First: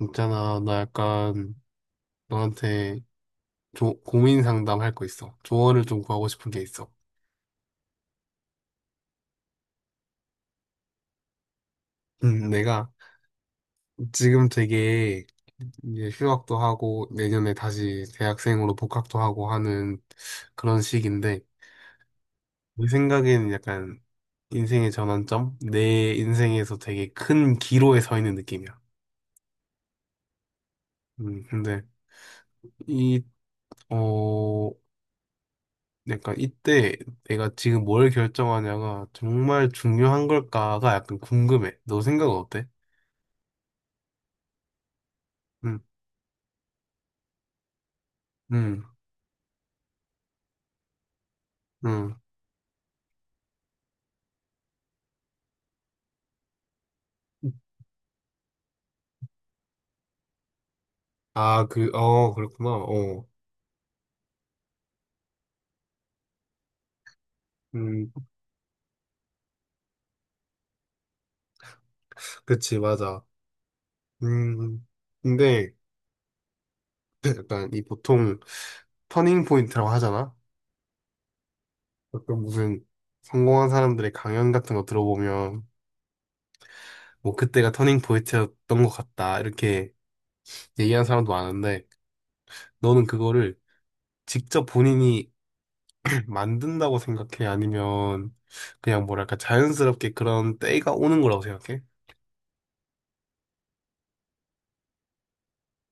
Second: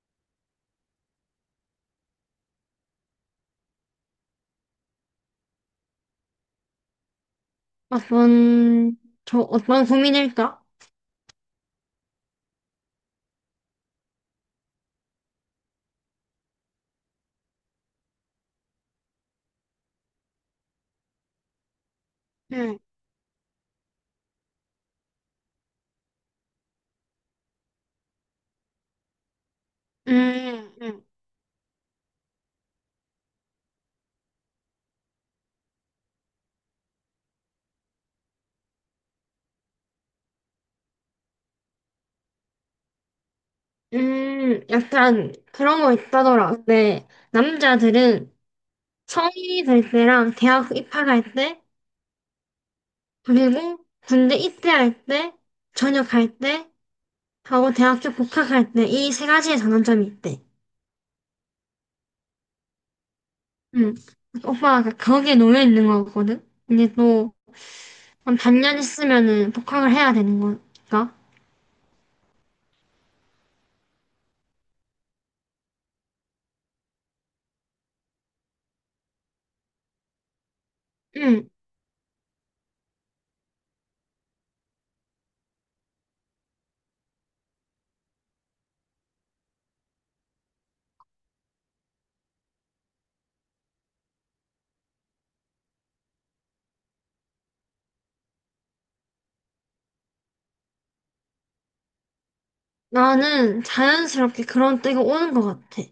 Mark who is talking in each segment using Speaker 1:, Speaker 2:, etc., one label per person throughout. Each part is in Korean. Speaker 1: 있잖아, 나 약간 너한테 고민 상담할 거 있어. 조언을 좀 구하고 싶은 게 있어.
Speaker 2: 어떤, 어떤 고민일까?
Speaker 1: 내가 지금 되게 이제 휴학도 하고 내년에 다시 대학생으로 복학도 하고 하는 그런 시기인데
Speaker 2: 응,
Speaker 1: 내 생각에는 약간 인생의 전환점? 내 인생에서 되게 큰 기로에 서 있는 느낌이야.
Speaker 2: 음, 음,
Speaker 1: 근데 이, 어, 그러니까 이때 내가 지금 뭘 결정하냐가 정말 중요한 걸까가 약간 궁금해. 너 생각은 어때?
Speaker 2: 약간
Speaker 1: 응,
Speaker 2: 그런 거 있다더라. 근데 남자들은
Speaker 1: 응,
Speaker 2: 성인이 될 때랑 대학 입학할 때,
Speaker 1: 응.
Speaker 2: 그리고 군대 입대할 때, 전역할 때, 하고 대학교 복학할 때, 이 세 가지의 전환점이 있대.
Speaker 1: 아, 그, 어, 그렇구나. 어,
Speaker 2: 응. 오빠가 거기에 놓여 있는 거거든? 근데 또,
Speaker 1: 음,
Speaker 2: 한 반년 있으면은 복학을 해야 되는 거니까.
Speaker 1: 그치, 맞아. 음, 근데 약간 이 보통 터닝 포인트라고 하잖아.
Speaker 2: 응.
Speaker 1: 어떤 무슨 성공한 사람들의 강연 같은 거 들어보면 뭐 그때가 터닝 포인트였던 것 같다 이렇게 얘기하는 사람도 많은데 너는 그거를 직접 본인이 만든다고 생각해? 아니면 그냥 뭐랄까 자연스럽게 그런 때가 오는 거라고 생각해?
Speaker 2: 나는 자연스럽게 그런 때가 오는 것 같아.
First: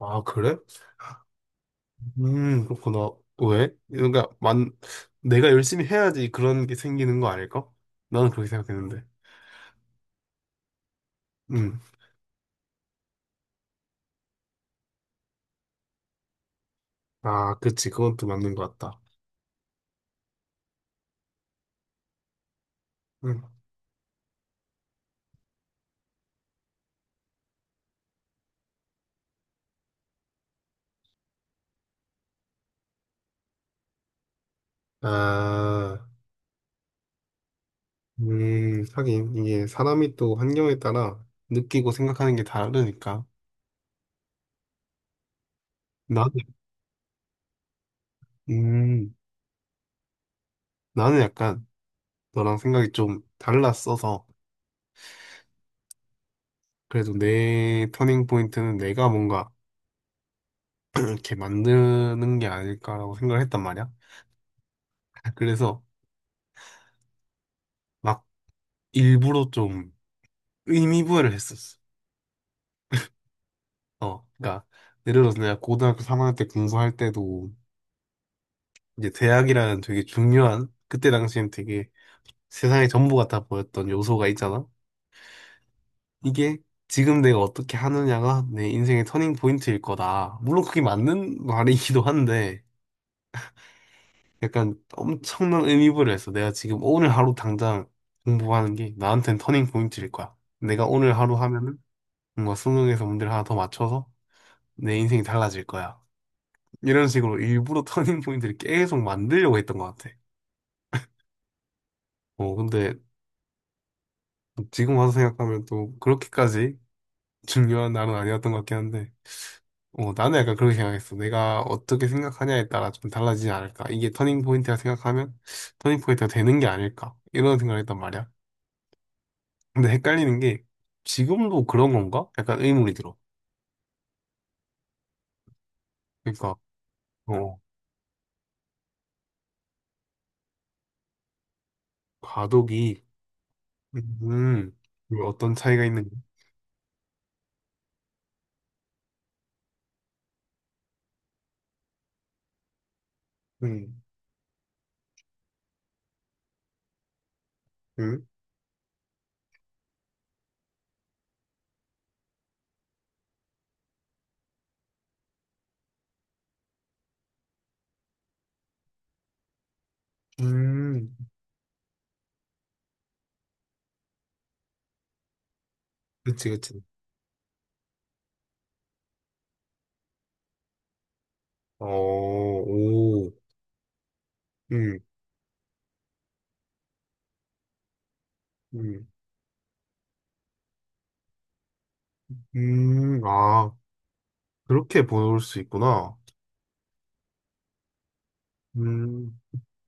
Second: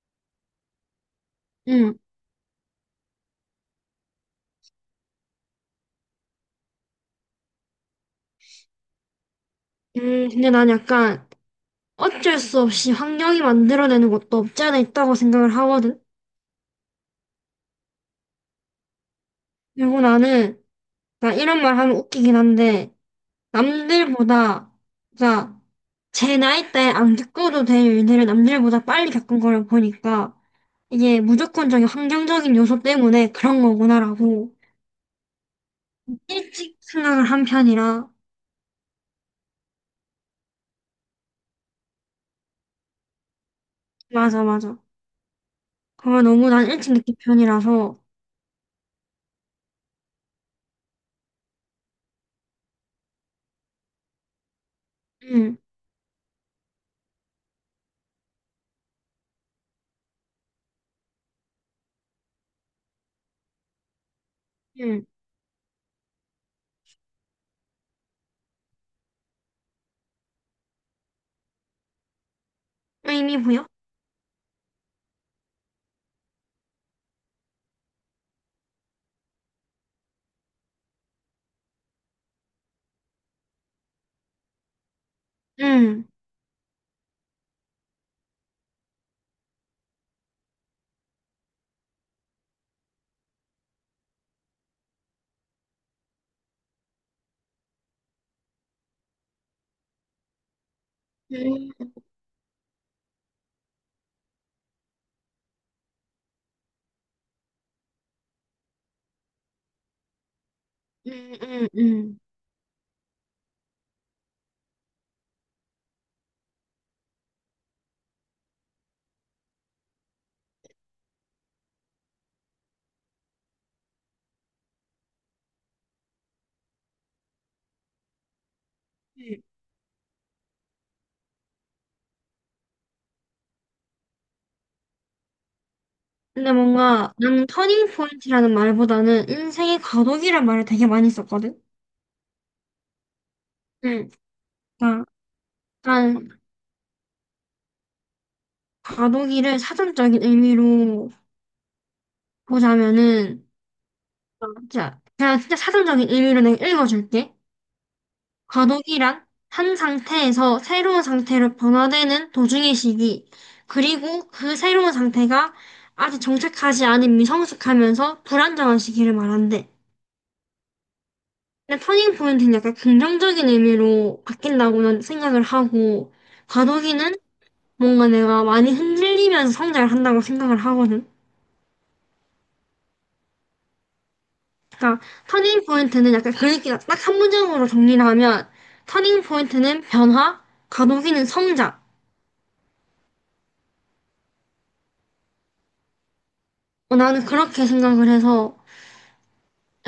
Speaker 1: 아, 그래?
Speaker 2: 응.
Speaker 1: 그렇구나. 왜? 그러니까 만 내가 열심히 해야지 그런 게 생기는 거 아닐까? 나는 그렇게 생각했는데.
Speaker 2: 근데 난 약간
Speaker 1: 음.
Speaker 2: 어쩔 수 없이 환경이 만들어내는 것도 없지 않아 있다고 생각을 하거든.
Speaker 1: 아, 그치. 그건 또 맞는 것 같다.
Speaker 2: 그리고 나는, 나 이런 말 하면 웃기긴 한데,
Speaker 1: 음.
Speaker 2: 남들보다, 그러니까 제 나이 때안 겪어도 될 일들을 남들보다 빨리 겪은 거를 보니까, 이게 무조건적인 환경적인 요소 때문에 그런 거구나라고
Speaker 1: 아,
Speaker 2: 일찍 생각을 한 편이라,
Speaker 1: 하긴 이게 사람이 또 환경에 따라 느끼고 생각하는 게 다르니까.
Speaker 2: 맞아, 맞아. 그걸
Speaker 1: 나는,
Speaker 2: 너무 난 일찍 느낀 편이라서,
Speaker 1: 음, 나는 약간 너랑 생각이 좀 달랐어서.
Speaker 2: 응,
Speaker 1: 그래도 내 터닝 포인트는 내가 뭔가 이렇게 만드는 게 아닐까라고 생각을 했단 말이야.
Speaker 2: 응.
Speaker 1: 그래서 막 일부러 좀 의미 부여를 했었어.
Speaker 2: 의미 부여?
Speaker 1: 어, 그러니까 예를 들어서 내가 고등학교 3학년 때 공부할 때도 이제 대학이라는 되게 중요한 그때 당시엔 되게 세상의 전부 같아 보였던 요소가 있잖아.
Speaker 2: 응.
Speaker 1: 이게 지금 내가 어떻게 하느냐가 내 인생의 터닝 포인트일 거다. 물론 그게 맞는 말이기도 한데. 약간 엄청난 의미부여했어. 내가 지금 오늘 하루 당장 공부하는 게 나한테는 터닝 포인트일 거야. 내가 오늘 하루 하면은
Speaker 2: 음.
Speaker 1: 뭔가 수능에서 문제를 하나 더 맞춰서 내 인생이 달라질 거야. 이런 식으로 일부러 터닝 포인트를 계속 만들려고 했던 것 같아.
Speaker 2: 음, 음, 음.
Speaker 1: 어, 근데 지금 와서 생각하면 또 그렇게까지 중요한 날은 아니었던 것 같긴 한데, 어, 나는 약간 그렇게 생각했어. 내가 어떻게 생각하냐에 따라 좀 달라지지 않을까. 이게 터닝 포인트라 생각하면 터닝 포인트가 되는 게 아닐까. 이런 생각을 했단 말이야.
Speaker 2: 음.
Speaker 1: 근데 헷갈리는 게 지금도 그런 건가? 약간 의문이 들어.
Speaker 2: 근데
Speaker 1: 그러니까
Speaker 2: 뭔가 나는
Speaker 1: 어
Speaker 2: 터닝 포인트라는 말보다는 인생의 과도기란 말을 되게 많이 썼거든.
Speaker 1: 과도기
Speaker 2: 응.
Speaker 1: 음 이거
Speaker 2: 그러니까
Speaker 1: 어떤 차이가 있는지
Speaker 2: 약간 과도기를 사전적인 의미로 보자면은
Speaker 1: 음,
Speaker 2: 자, 그냥 진짜 사전적인 의미로 내가 읽어줄게.
Speaker 1: 음,
Speaker 2: 과도기란 한 상태에서 새로운 상태로 변화되는 도중의 시기, 그리고 그 새로운 상태가 아직 정착하지 않은 미성숙하면서 불안정한 시기를 말한대.
Speaker 1: 음,
Speaker 2: 근데 터닝 포인트는 약간 긍정적인 의미로 바뀐다고는 생각을 하고,
Speaker 1: 그치, 그치.
Speaker 2: 과도기는 뭔가 내가 많이 흔들리면서 성장을 한다고 생각을 하거든.
Speaker 1: 어, 오, 음,
Speaker 2: 그러니까 터닝 포인트는 약간 그 얘기가 딱 한 문장으로 정리를 하면,
Speaker 1: 음,
Speaker 2: 터닝 포인트는 변화, 과도기는 성장.
Speaker 1: 아, 그렇게 볼 수 있구나.
Speaker 2: 어, 나는 그렇게 생각을 해서,
Speaker 1: 음,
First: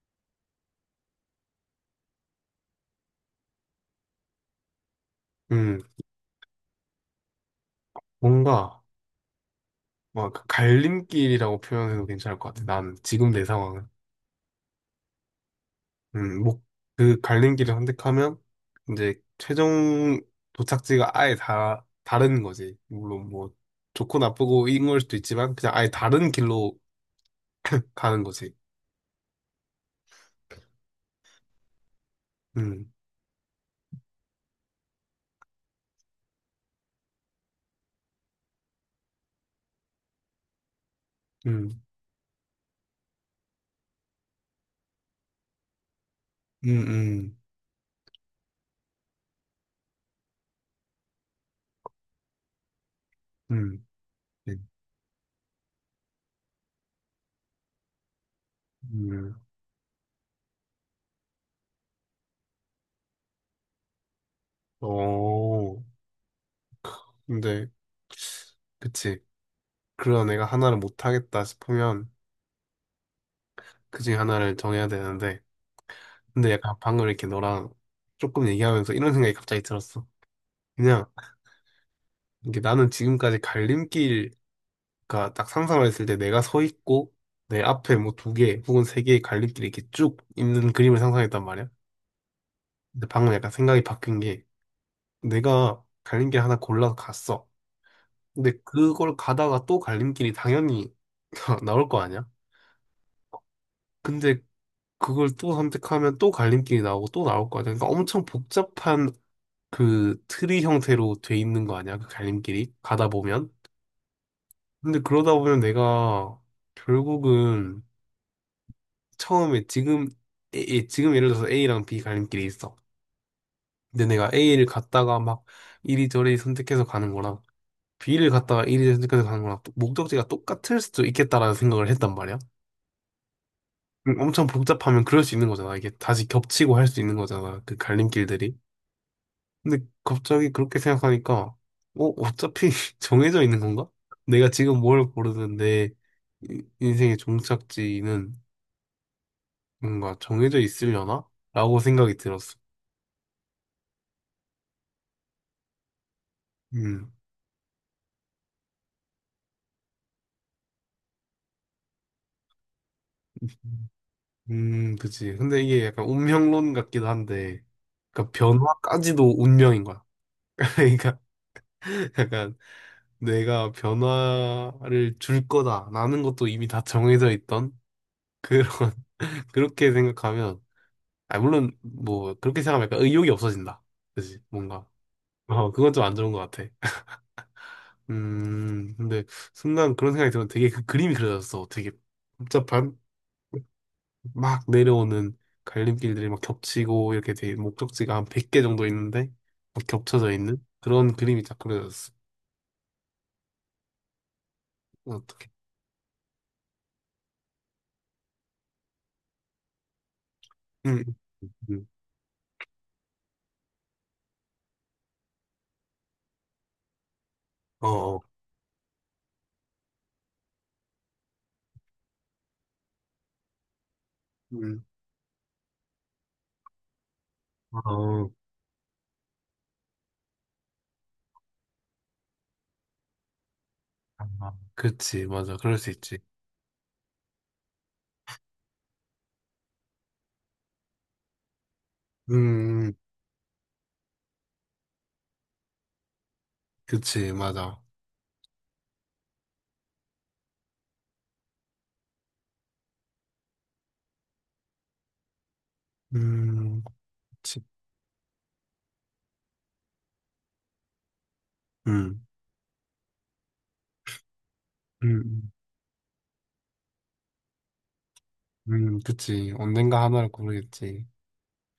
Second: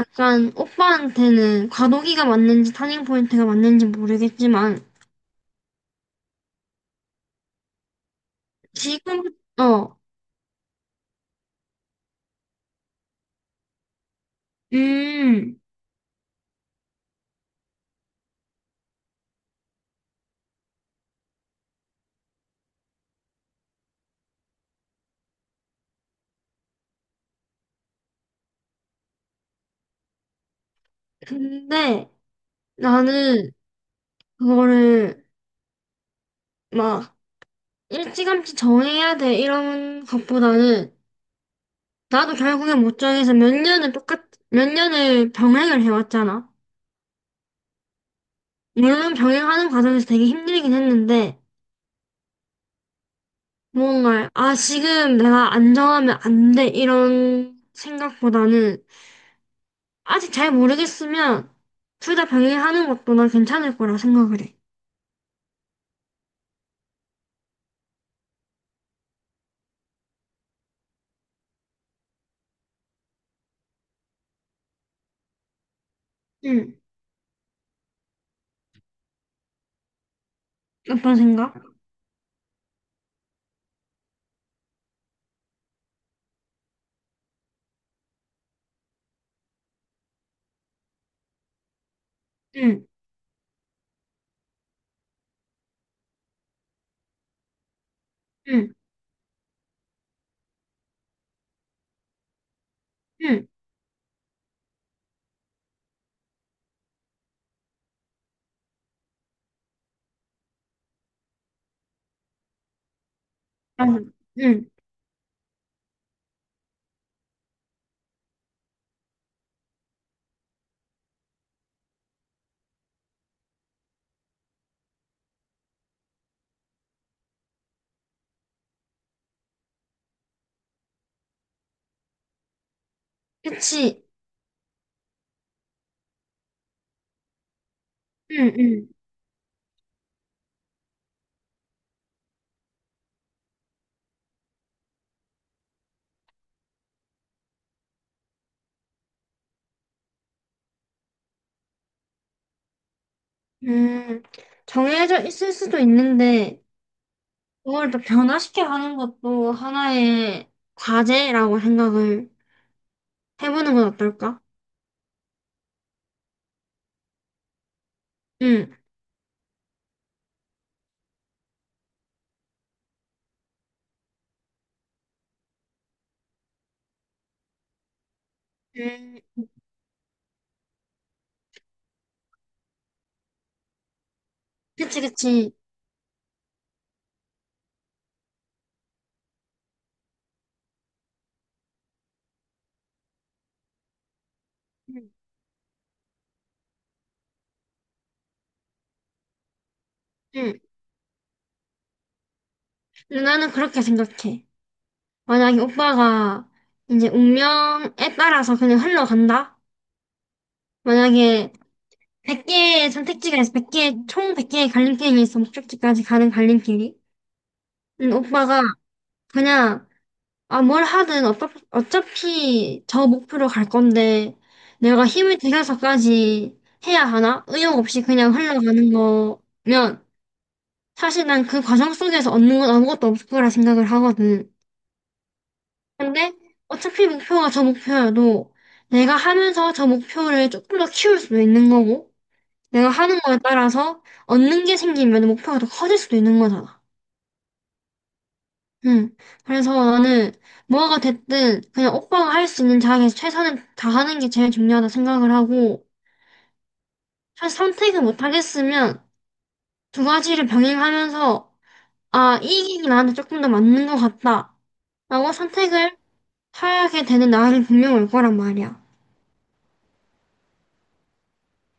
Speaker 2: 약간 오빠한테는 과도기가 맞는지 터닝 포인트가 맞는지 모르겠지만,
Speaker 1: 음, 뭔가,
Speaker 2: 지금, 어,
Speaker 1: 막, 갈림길이라고 표현해도 괜찮을 것 같아. 난, 지금 내 상황은.
Speaker 2: 음,
Speaker 1: 목, 그 갈림 길을 선택하면 이제 최종 도착지가 아예 다 다른 거지. 물론 뭐 좋고 나쁘고 이런 걸 수도 있지만 그냥 아예 다른 길로 가는 거지.
Speaker 2: 근데
Speaker 1: 음,
Speaker 2: 나는 그거를 막 일찌감치 정해야 돼 이런 것보다는
Speaker 1: 음,
Speaker 2: 나도 결국에 못 정해서 몇 년을 똑같 몇 년을 병행을 해왔잖아.
Speaker 1: 음, 음,
Speaker 2: 물론 병행하는 과정에서 되게 힘들긴 했는데
Speaker 1: 음,
Speaker 2: 뭔가 아,
Speaker 1: 음.
Speaker 2: 지금 내가 안 정하면 안 돼 이런 생각보다는
Speaker 1: 음.
Speaker 2: 아직 잘 모르겠으면 둘 다 병행하는 것도 난 괜찮을 거라 생각을 해.
Speaker 1: 어, 근데 그치. 그런 애가 하나를 못 하겠다 싶으면 그중에 하나를 정해야 되는데 근데 약간
Speaker 2: 응.
Speaker 1: 방금 이렇게 너랑 조금 얘기하면서 이런 생각이 갑자기 들었어. 그냥
Speaker 2: 어떤 생각?
Speaker 1: 이게 나는 지금까지 갈림길 그러니까 딱 상상을 했을 때 내가 서 있고 내 앞에 뭐 두 개 혹은 세 개의 갈림길이 이렇게 쭉 있는 그림을 상상했단 말이야.
Speaker 2: 응.
Speaker 1: 근데 방금 약간 생각이 바뀐 게 내가 갈림길 하나 골라서 갔어. 근데
Speaker 2: 응.
Speaker 1: 그걸 가다가 또 갈림길이 당연히 나올 거 아니야?
Speaker 2: 응.
Speaker 1: 근데 그걸 또 선택하면 또 갈림길이 나오고 또 나올 거 아니야? 그러니까 엄청 복잡한 그 트리 형태로 돼 있는 거 아니야? 그 갈림길이 가다 보면.
Speaker 2: 맞아. 응.
Speaker 1: 근데 그러다 보면 내가 결국은 처음에 지금 지금 예를 들어서 A랑 B 갈림길이 있어. 근데 내가 A를 갔다가 막 이리저리 선택해서 가는 거랑 B를 갔다가 이리저리 선택해서 가는 거랑 또 목적지가 똑같을 수도 있겠다라는 생각을 했단 말이야.
Speaker 2: 그치.
Speaker 1: 엄청 복잡하면 그럴 수 있는 거잖아. 이게 다시 겹치고 할 수 있는 거잖아. 그
Speaker 2: 응.
Speaker 1: 갈림길들이.
Speaker 2: 응.
Speaker 1: 근데 갑자기 그렇게 생각하니까 어, 어차피 정해져 있는 건가? 내가 지금 뭘 고르는데 인생의 종착지는 뭔가 정해져 있으려나? 라고 생각이 들었어.
Speaker 2: 음, 정해져 있을 수도 있는데,
Speaker 1: 음.
Speaker 2: 그걸 또 변화시켜 가는 것도 하나의 과제라고 생각을 해보는 건 어떨까?
Speaker 1: 그치. 근데 이게 약간 운명론 같기도 한데, 그러니까
Speaker 2: 응,
Speaker 1: 변화까지도 운명인 거야. 그러니까 약간 내가 변화를 줄 거다라는 것도 이미 다 정해져 있던 그런
Speaker 2: 음,
Speaker 1: 그렇게 생각하면, 아 물론 뭐 그렇게 생각하면 약간 의욕이 없어진다. 그치? 뭔가.
Speaker 2: 그치, 그치.
Speaker 1: 어, 그건 좀 안 좋은 것 같아. 근데 순간 그런 생각이 들면 되게 그 그림이 그려졌어. 되게 복잡한. 막
Speaker 2: 응,
Speaker 1: 내려오는 갈림길들이 막 겹치고 이렇게 돼 목적지가 한 100개 정도 있는데 막 겹쳐져
Speaker 2: 응.
Speaker 1: 있는 그런 그림이 딱 그려졌어.
Speaker 2: 근데 나는 그렇게 생각해.
Speaker 1: 어떻게?
Speaker 2: 만약에 오빠가 이제 운명에 따라서 그냥 흘러간다?
Speaker 1: 응, 응,
Speaker 2: 만약에
Speaker 1: 응.
Speaker 2: 100개의 선택지가 있어. 백 개총 100개의 갈림길이 있어. 목적지까지 가는 갈림길이.
Speaker 1: 어, 어,
Speaker 2: 오빠가 그냥 아, 뭘 하든 어차피 저 목표로 갈 건데
Speaker 1: 응,
Speaker 2: 내가 힘을 들여서까지 해야 하나? 의욕 없이
Speaker 1: 어,
Speaker 2: 그냥 흘러가는 거면 사실 난 그 과정 속에서 얻는 건 아무것도 없을 거라 생각을 하거든.
Speaker 1: 아, 그치, 맞아, 그럴 수 있지.
Speaker 2: 근데 어차피 목표가 저 목표여도 내가 하면서 저 목표를 조금 더 키울 수도 있는 거고 내가
Speaker 1: 음,
Speaker 2: 하는 거에 따라서 얻는 게 생기면 목표가 더 커질 수도 있는 거잖아.
Speaker 1: 그치, 맞아.
Speaker 2: 응. 그래서 나는 뭐가 됐든 그냥 오빠가 할 수 있는 자리에서 최선을 다하는 게 제일 중요하다 생각을 하고
Speaker 1: 음,
Speaker 2: 사실
Speaker 1: 그치,
Speaker 2: 선택을 못 하겠으면 두 가지를 병행하면서
Speaker 1: 응
Speaker 2: 아, 이 길이 나한테 조금 더 맞는 것 같다. 라고
Speaker 1: 음,
Speaker 2: 선택을 하게 되는 날이 분명 올 거란 말이야.
Speaker 1: 그치. 언젠가 하나를 고르겠지.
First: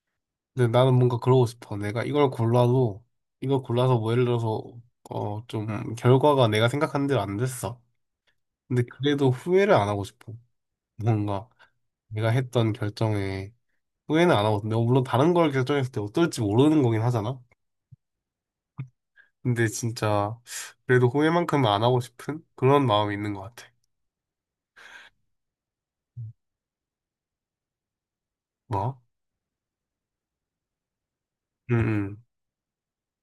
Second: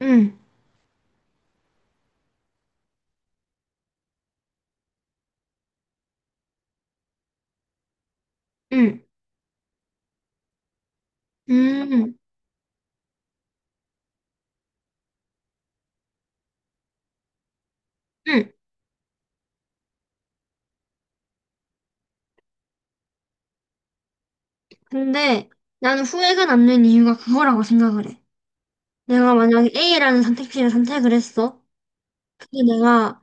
Speaker 2: 응,
Speaker 1: 근데 나는 뭔가 그러고 싶어. 내가 이걸 골라도 이걸 골라서 뭐 예를 들어서 어, 좀 결과가 내가 생각한 대로 안 됐어. 근데
Speaker 2: 응,
Speaker 1: 그래도 후회를 안 하고 싶어. 뭔가
Speaker 2: 응,
Speaker 1: 내가 했던 결정에 후회는 안 하고, 내가 물론 다른 걸 결정했을 때 어떨지 모르는 거긴 하잖아.
Speaker 2: 응.
Speaker 1: 근데 진짜 그래도 후회만큼은 안 하고 싶은 그런 마음이 있는 것 같아.
Speaker 2: 근데 나는 후회가 남는 이유가 그거라고 생각을 해.
Speaker 1: 뭐?
Speaker 2: 내가 만약에 A라는 선택지를 선택을 했어.
Speaker 1: 응,
Speaker 2: 근데 내가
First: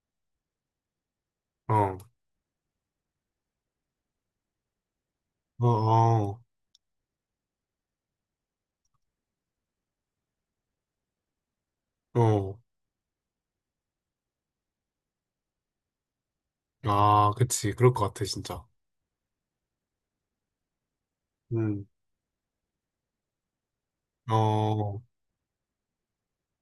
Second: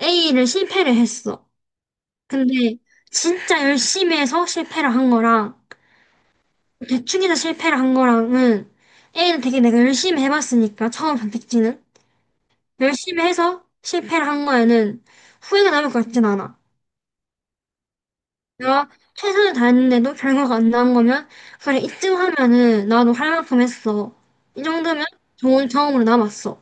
Speaker 2: A를 실패를 했어.
Speaker 1: 응. 어,
Speaker 2: 근데 진짜 열심히 해서 실패를 한 거랑
Speaker 1: 어, 어,
Speaker 2: 대충해서 실패를 한 거랑은 A는 되게 내가 열심히 해봤으니까 처음 선택지는
Speaker 1: 어.
Speaker 2: 열심히 해서 실패를 한 거에는 후회가 남을 것 같진 않아.
Speaker 1: 아, 그치. 그럴 것 같아, 진짜.
Speaker 2: 내가 최선을 다했는데도 결과가 안 나온 거면 그래,
Speaker 1: 응,
Speaker 2: 이쯤 하면은 나도 할 만큼 했어. 이
Speaker 1: 어,
Speaker 2: 정도면 좋은 경험으로 남았어.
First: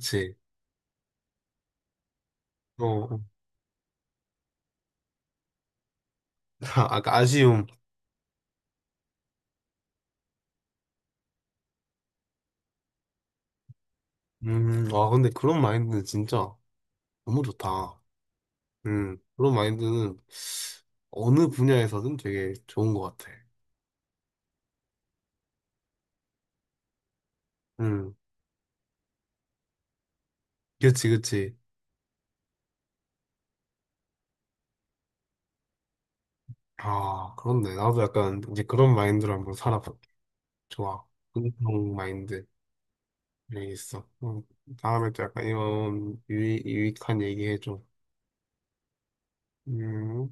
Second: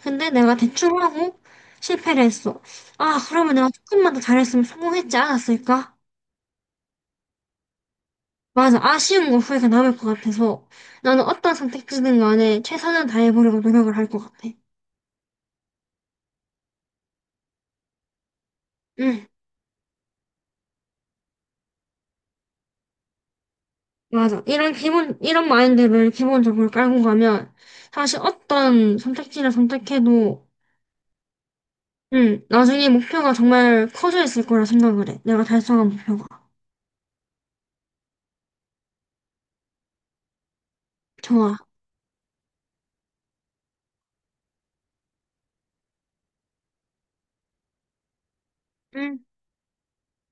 Speaker 2: 근데 내가 대충 하고 실패를 했어. 아,
Speaker 1: 어,
Speaker 2: 그러면 내가 조금만 더 잘했으면 성공했지 않았을까?
Speaker 1: 아까 아쉬움.
Speaker 2: 맞아. 아쉬운 거 후회가 남을 것 같아서 나는 어떤 선택지든 간에 최선을 다해보려고 노력을 할 것 같아.
Speaker 1: 아, 근데 그런 마인드는 진짜 너무 좋다.
Speaker 2: 응,
Speaker 1: 그런 마인드는 어느 분야에서든 되게 좋은 것 같아.
Speaker 2: 맞아. 이런 기본, 이런 마인드를 기본적으로 깔고 가면
Speaker 1: 음,
Speaker 2: 사실 어떤 선택지를 선택해도
Speaker 1: 그치, 그치.
Speaker 2: 응, 나중에 목표가 정말 커져 있을 거라 생각을 해. 내가 달성한 목표가.
Speaker 1: 아, 그렇네. 나도 약간 이제 그런 마인드로 한번 살아볼게. 좋아.
Speaker 2: 좋아.
Speaker 1: 긍정 마인드. 여기 있어. 다음에 또 약간 이런 유익, 유익한 얘기 해줘.
Speaker 2: 응.
Speaker 1: 음.